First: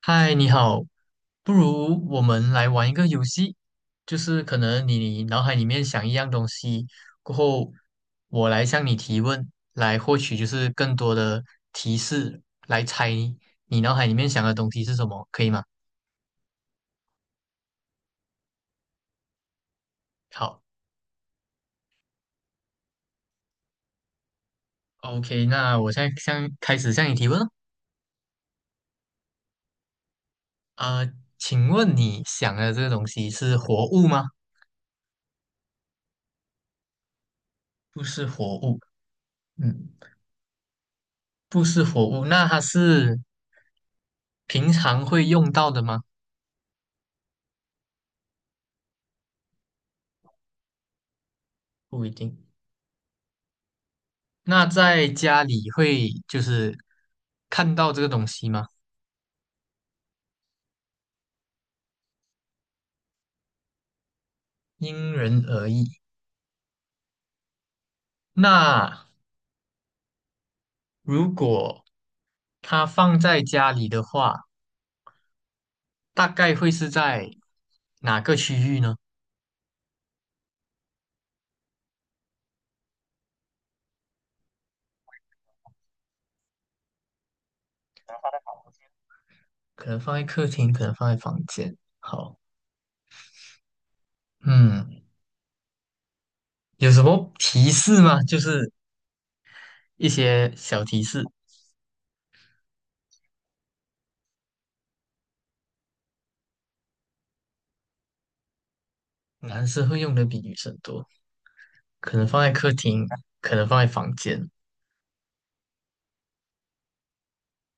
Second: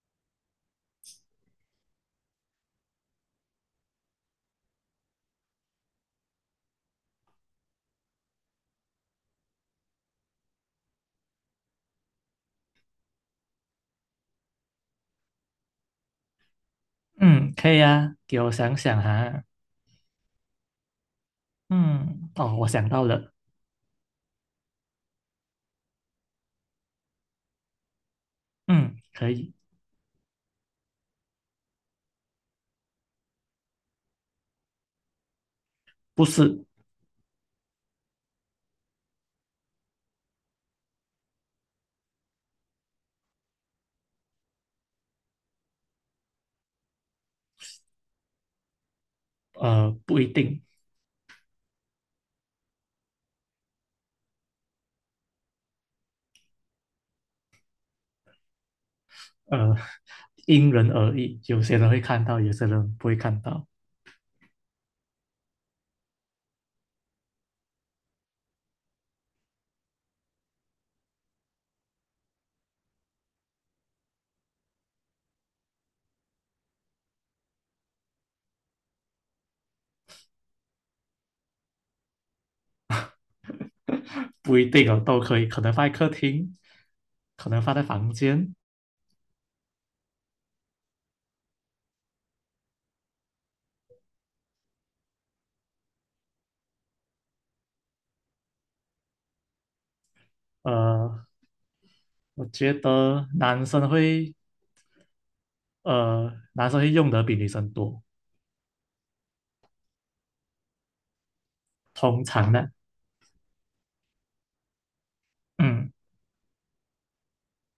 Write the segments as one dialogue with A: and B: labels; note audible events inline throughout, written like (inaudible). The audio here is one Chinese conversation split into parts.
A: 嗨，你好，不如我们来玩一个游戏，就是可能你脑海里面想一样东西，过后我来向你提问，来获取就是更多的提示，来猜你脑海里面想的东西是什么，可以吗？
B: 嗯，可以啊，给我想想哈。
A: 好
B: 嗯，哦，我想到了。
A: ，OK，那我现在向开始向你提问了。
B: 嗯，可以，
A: 呃，请问你想的这个东西是活物吗？
B: 不是，
A: 不是活物，嗯，不是活物，那它是平常会用到的吗？
B: 不一定，
A: 不一定。那在家里会就是看到这个东西吗？
B: 呃，因人而异。有些人会看到，有些人不会看到，
A: 因人而异。那如果它放在家里的话，大概会是在哪个区域呢？
B: 不一定哦，都可以。可能放在客厅，可能放在房间。
A: 可能放在客厅，可能放在房间。好，嗯，有什么提示吗？就是一些小提示，
B: 呃，我觉得男生会用的比女生多，
A: 男生会用的比女生多，可
B: 通
A: 能放
B: 常
A: 在
B: 呢，
A: 客厅，可能放在房间。
B: 嗯，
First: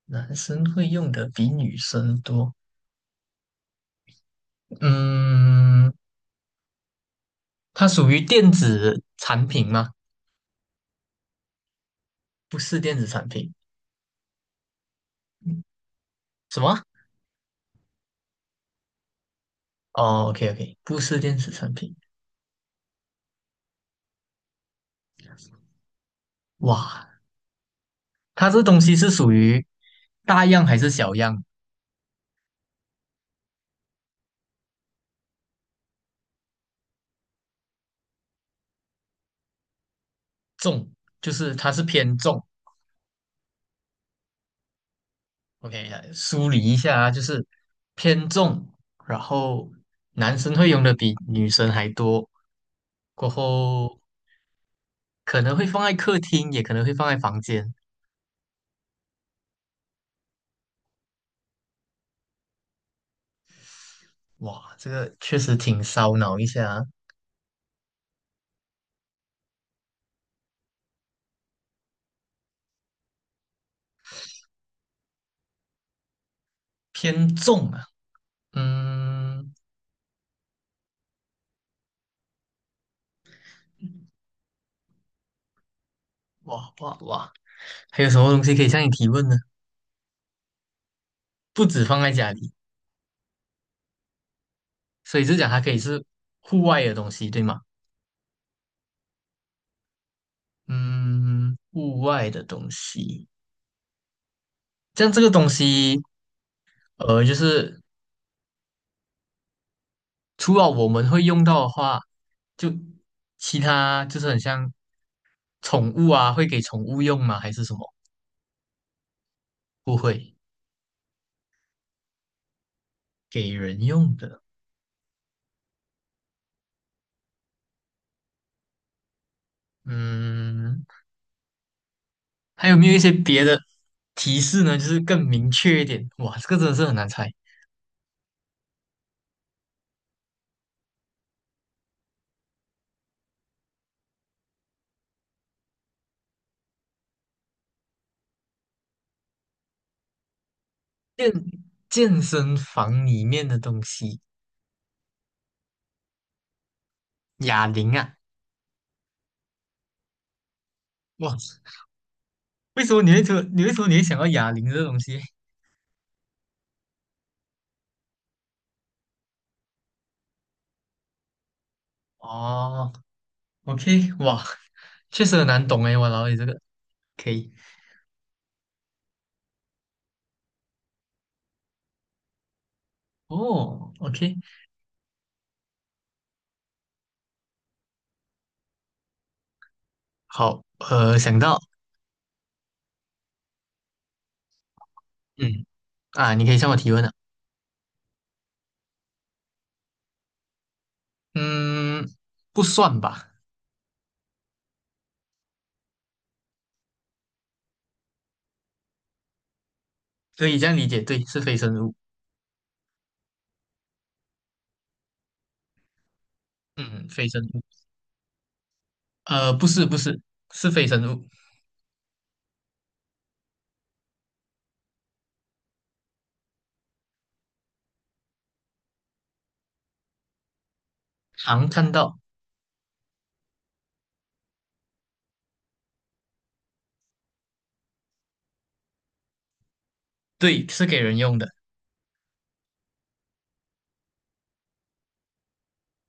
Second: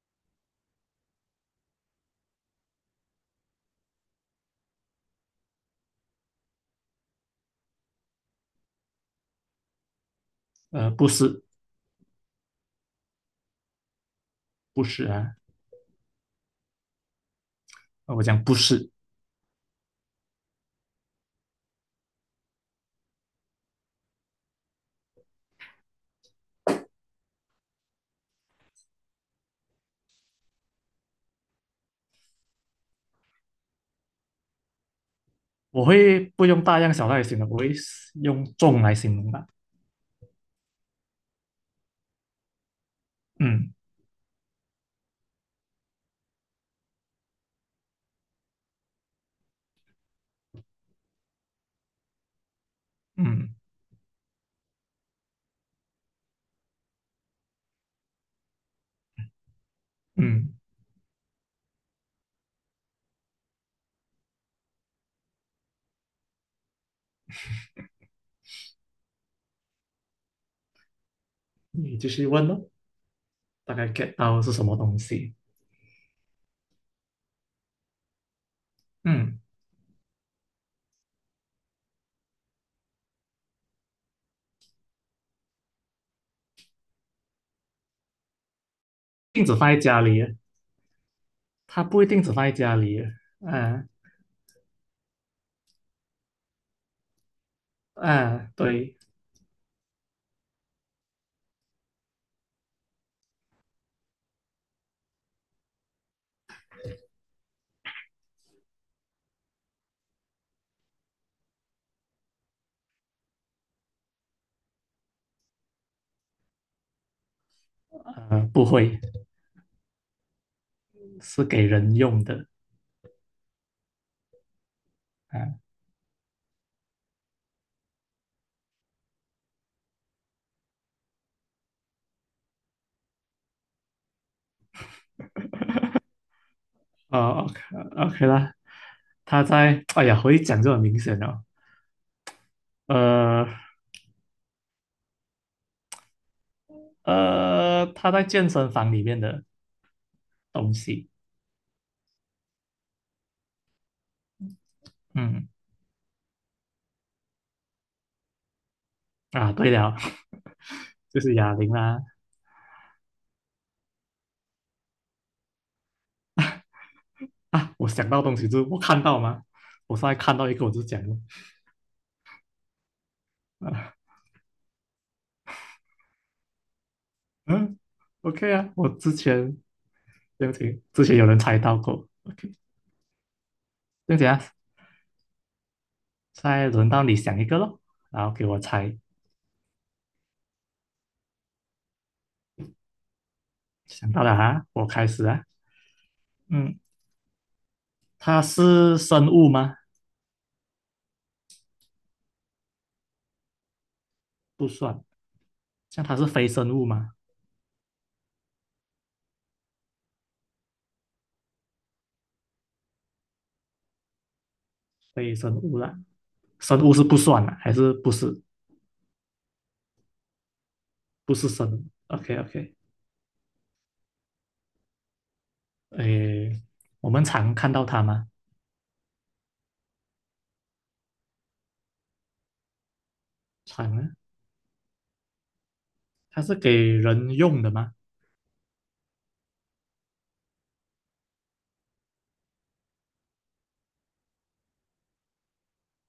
A: 男生会用的比女生多，嗯，它属于电子产品吗？
B: 不是，
A: 不是电子产品，
B: 不是啊，
A: 什么？
B: 我讲不是，
A: 哦，OK OK，不是电子产品。哇，它这东西是属于大样还是小样？
B: 我会不用大样小样来形容，我会用重来形容吧。
A: 重，就是它是偏重。
B: 嗯
A: OK，来梳理一下啊，就是偏重，然后男生会用的比女生还多，过
B: 嗯
A: 后可能会放在客厅，也可能会放在房间。
B: 嗯，
A: 哇，这个确实挺烧脑一下啊
B: 你继续问咯，大概 get 到是什么东西？
A: 偏重啊。
B: 嗯，
A: 嗯，哇哇哇！还有什么东西可以向你提问呢？
B: 镜子放在家里，
A: 不止
B: 它
A: 放
B: 不一
A: 在
B: 定
A: 家
B: 只放在
A: 里，
B: 家里，嗯、
A: 所以就讲它可以是户外的东西，对吗？
B: 嗯，对，
A: 嗯，户外的东西，像这个东西，就是除了我们会用到的话，就其他就是很像宠物啊，会给宠物用吗？还是什么？
B: 不会，
A: 不会，
B: 是给人用的，
A: 给人用的。
B: 嗯、
A: 嗯，还有没有一些别的提示呢？就是更明确一点。哇，这个真的是很难猜。
B: 哦，OK OK 啦，哎呀，我一讲就很明显了，呃它在健身房里面的东西，
A: 健健身房里面的东西，
B: 嗯
A: 哑铃啊，
B: 啊，对了，(laughs) 就是
A: 哇，
B: 哑铃啦，
A: 为什么你会说，你为什么你会想到哑铃这个东西？
B: 啊，我想到东西就是我看到嘛，我上来看到一个我就讲了。
A: 哦
B: 啊
A: ，OK，哇，确实很难懂哎，我老你这个可以，
B: 嗯，OK 啊，我之前对不起，之前有人猜到过，OK，
A: 哦
B: 对不起
A: ，OK，
B: 啊，再轮到你想一个咯，然后给我猜，
A: 好，呃，想到，
B: 想到了啊，我开始啊，
A: 嗯，啊，你可以向我
B: 嗯，
A: 提问了，
B: 它是生物吗？
A: 嗯，不算吧，
B: 不算，像它是非生物吗？
A: 可以这样理解，对，是非生物，
B: 非生物啦，生物是
A: 嗯，
B: 不
A: 非生
B: 算啦，
A: 物，
B: 还是不是？
A: 不是不是，是非生物，
B: 不是生物，OK OK，诶，我们常看到它吗？
A: 常看到，
B: 常啊，它是给人用的吗？
A: 对，是给人用的，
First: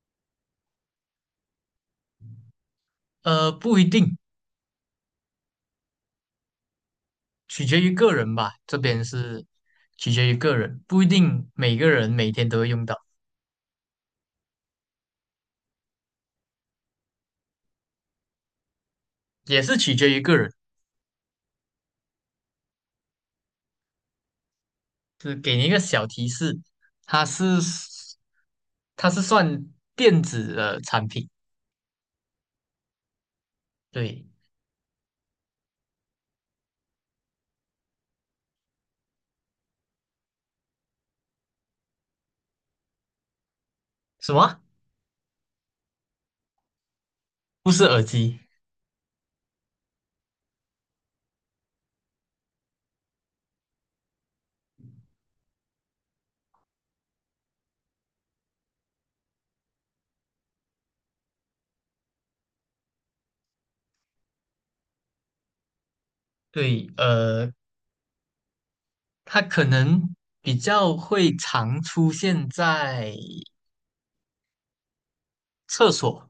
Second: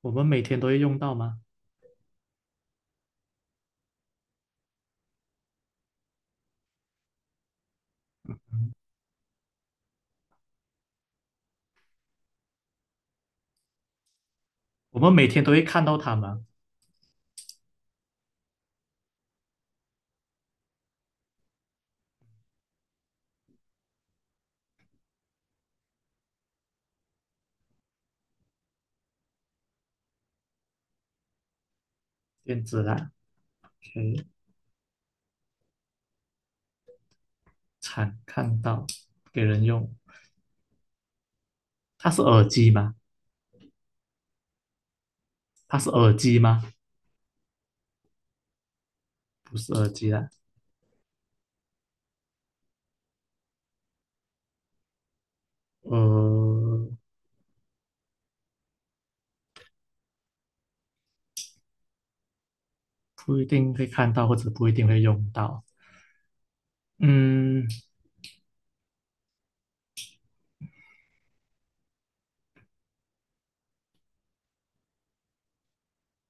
B: 我们每天都会用到吗？
A: 不一定。取决于个人吧，
B: 嗯，
A: 这边是取决于个人，不一定每个人每天都会用到，
B: 我们每天都会看到它吗？
A: 也是取决于个人。是给你一个小提示，它是它是算电子的产品，
B: 电子啦，OK。
A: 对，
B: 常看到给人用。它是耳机吗？
A: 什么？
B: 它是耳机吗？
A: 不是耳机，
B: 不是耳机啦，呃，不一定会看到，或者不一定会用到。
A: 对，呃，
B: 嗯，
A: 它可能比较会常出现在厕所，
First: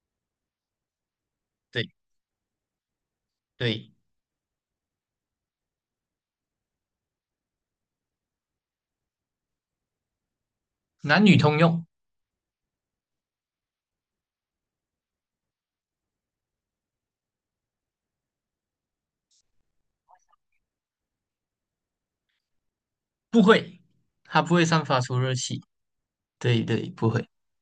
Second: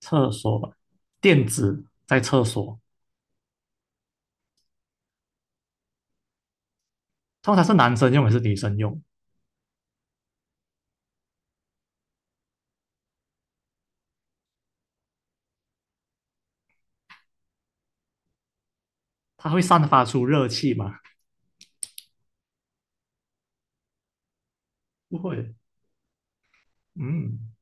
B: 厕所吧，垫子
A: 对
B: 在厕所，
A: 对，
B: 通常是男生用还是女生用？
A: 男女通用，
B: 它会散发出热气吗？
A: 不会，它不会散发出
B: 不
A: 热
B: 会。
A: 气，对对，不会。
B: 嗯，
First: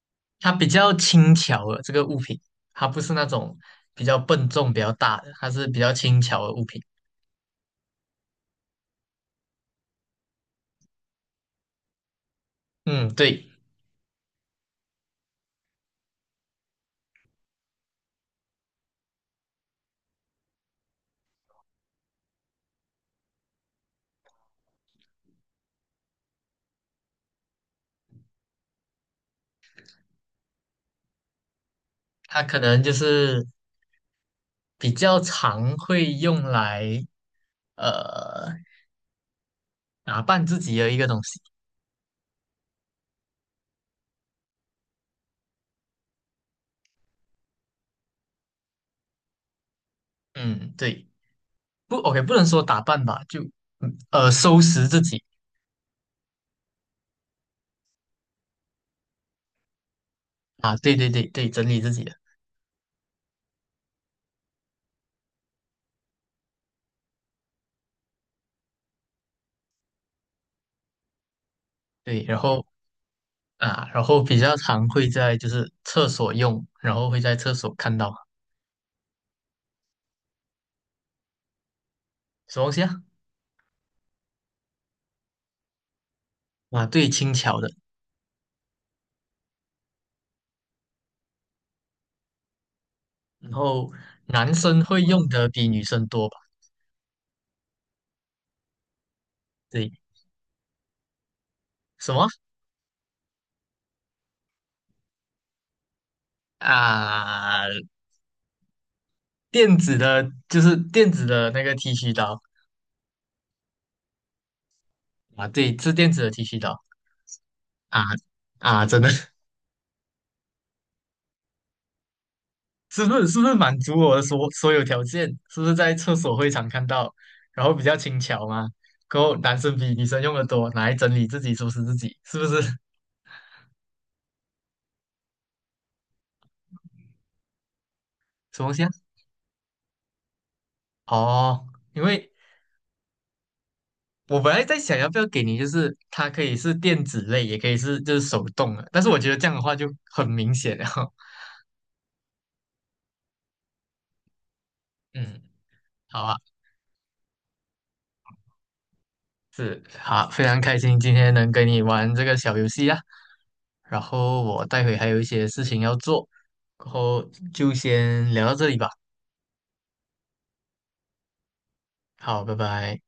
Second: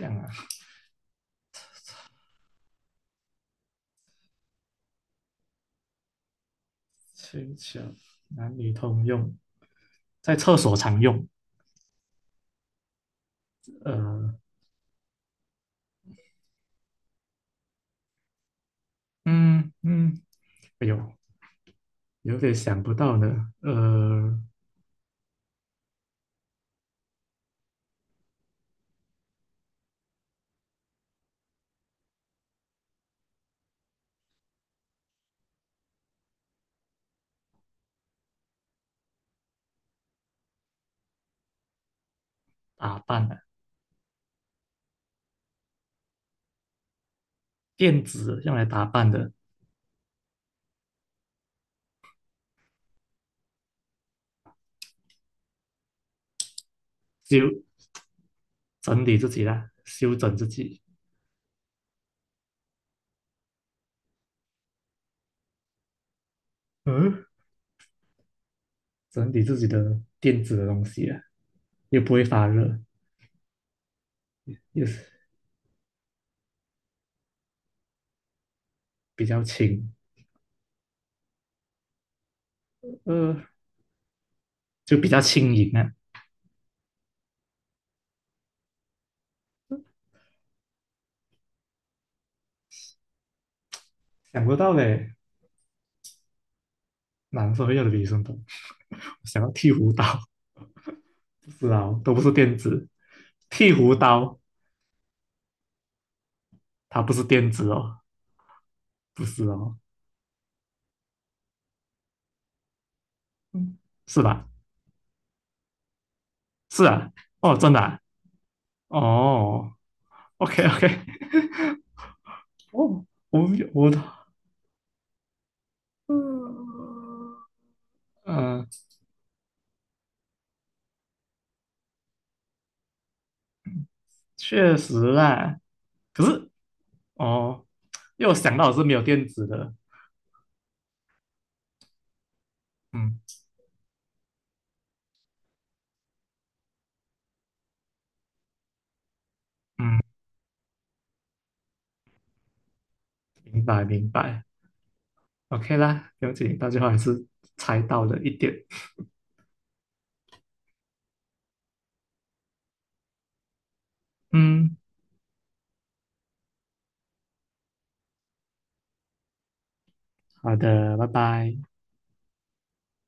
B: 这样啊，
A: 它比较轻巧的这个物品，它不是那种比较笨重、比较大的，它是比较轻巧的物品。
B: 球球男女通用，在厕所常用。
A: 嗯，对，
B: 呃，嗯嗯，哎呦，有点想不到呢。
A: 它可能就是比较常会用来呃打扮自己的一个东西。
B: 打扮啊，电子用来打扮的，
A: 嗯，对，不，OK，不能说打扮吧，就收拾自己
B: 修整理自己啦，修整自
A: 啊，
B: 己，
A: 对对对对，整理自己的，
B: 嗯，整理自己的电子的东西啊，又不
A: 对，
B: 会
A: 然
B: 发
A: 后
B: 热，
A: 啊，然后比较
B: 又
A: 常
B: 是
A: 会在就是厕所用，然后会在厕所看到
B: 比较轻，
A: 什么东西啊？
B: 呃，就比较轻盈啊。
A: 啊，对，轻巧的。然后
B: 想
A: 男
B: 不到
A: 生会
B: 嘞，
A: 用的比女生多吧？
B: 男生会用的女生多。想要剃
A: 对，
B: 胡刀，不是啊，哦
A: 什
B: 都不
A: 么
B: 是电子，剃胡刀它不是电
A: 啊？
B: 子哦，不是
A: 电
B: 哦，
A: 子的，就是电子的那个剃须刀
B: 嗯，是吧？
A: 啊，对，是电子的剃须刀
B: 是啊，哦，真的啊、
A: 啊啊，真的 (laughs)
B: 哦，OK OK，(laughs)
A: 是
B: 哦，
A: 不是
B: 我
A: 满
B: 我
A: 足我的所有条件？是不是在厕所会常看到，
B: 嗯，
A: 然后比较轻巧嘛？
B: 嗯，
A: 然后男生比女生用的多，拿来整理自己收拾自己，是不是 (laughs)？
B: 确实啦。可是哦，因为我想
A: 什
B: 到
A: 么
B: 我
A: 东西
B: 是
A: 啊？
B: 没有电子的，
A: 哦，因为
B: 嗯
A: 我本来在想要不要给你，就是它可以是电子类，也可以是就是手动的，但是我觉得这样的话就
B: 嗯，
A: 很明显了。(laughs)
B: 明白明白
A: 嗯，
B: ，OK 啦，
A: 好
B: 不用
A: 啊，
B: 紧，到最后还是猜到了一点。
A: 是好，非常开心今天能跟你玩这个小游戏啊。然后我
B: 嗯，
A: 待会还有一些事情要做，然后就先聊到这里吧。
B: 好的，拜拜。
A: 好，拜拜。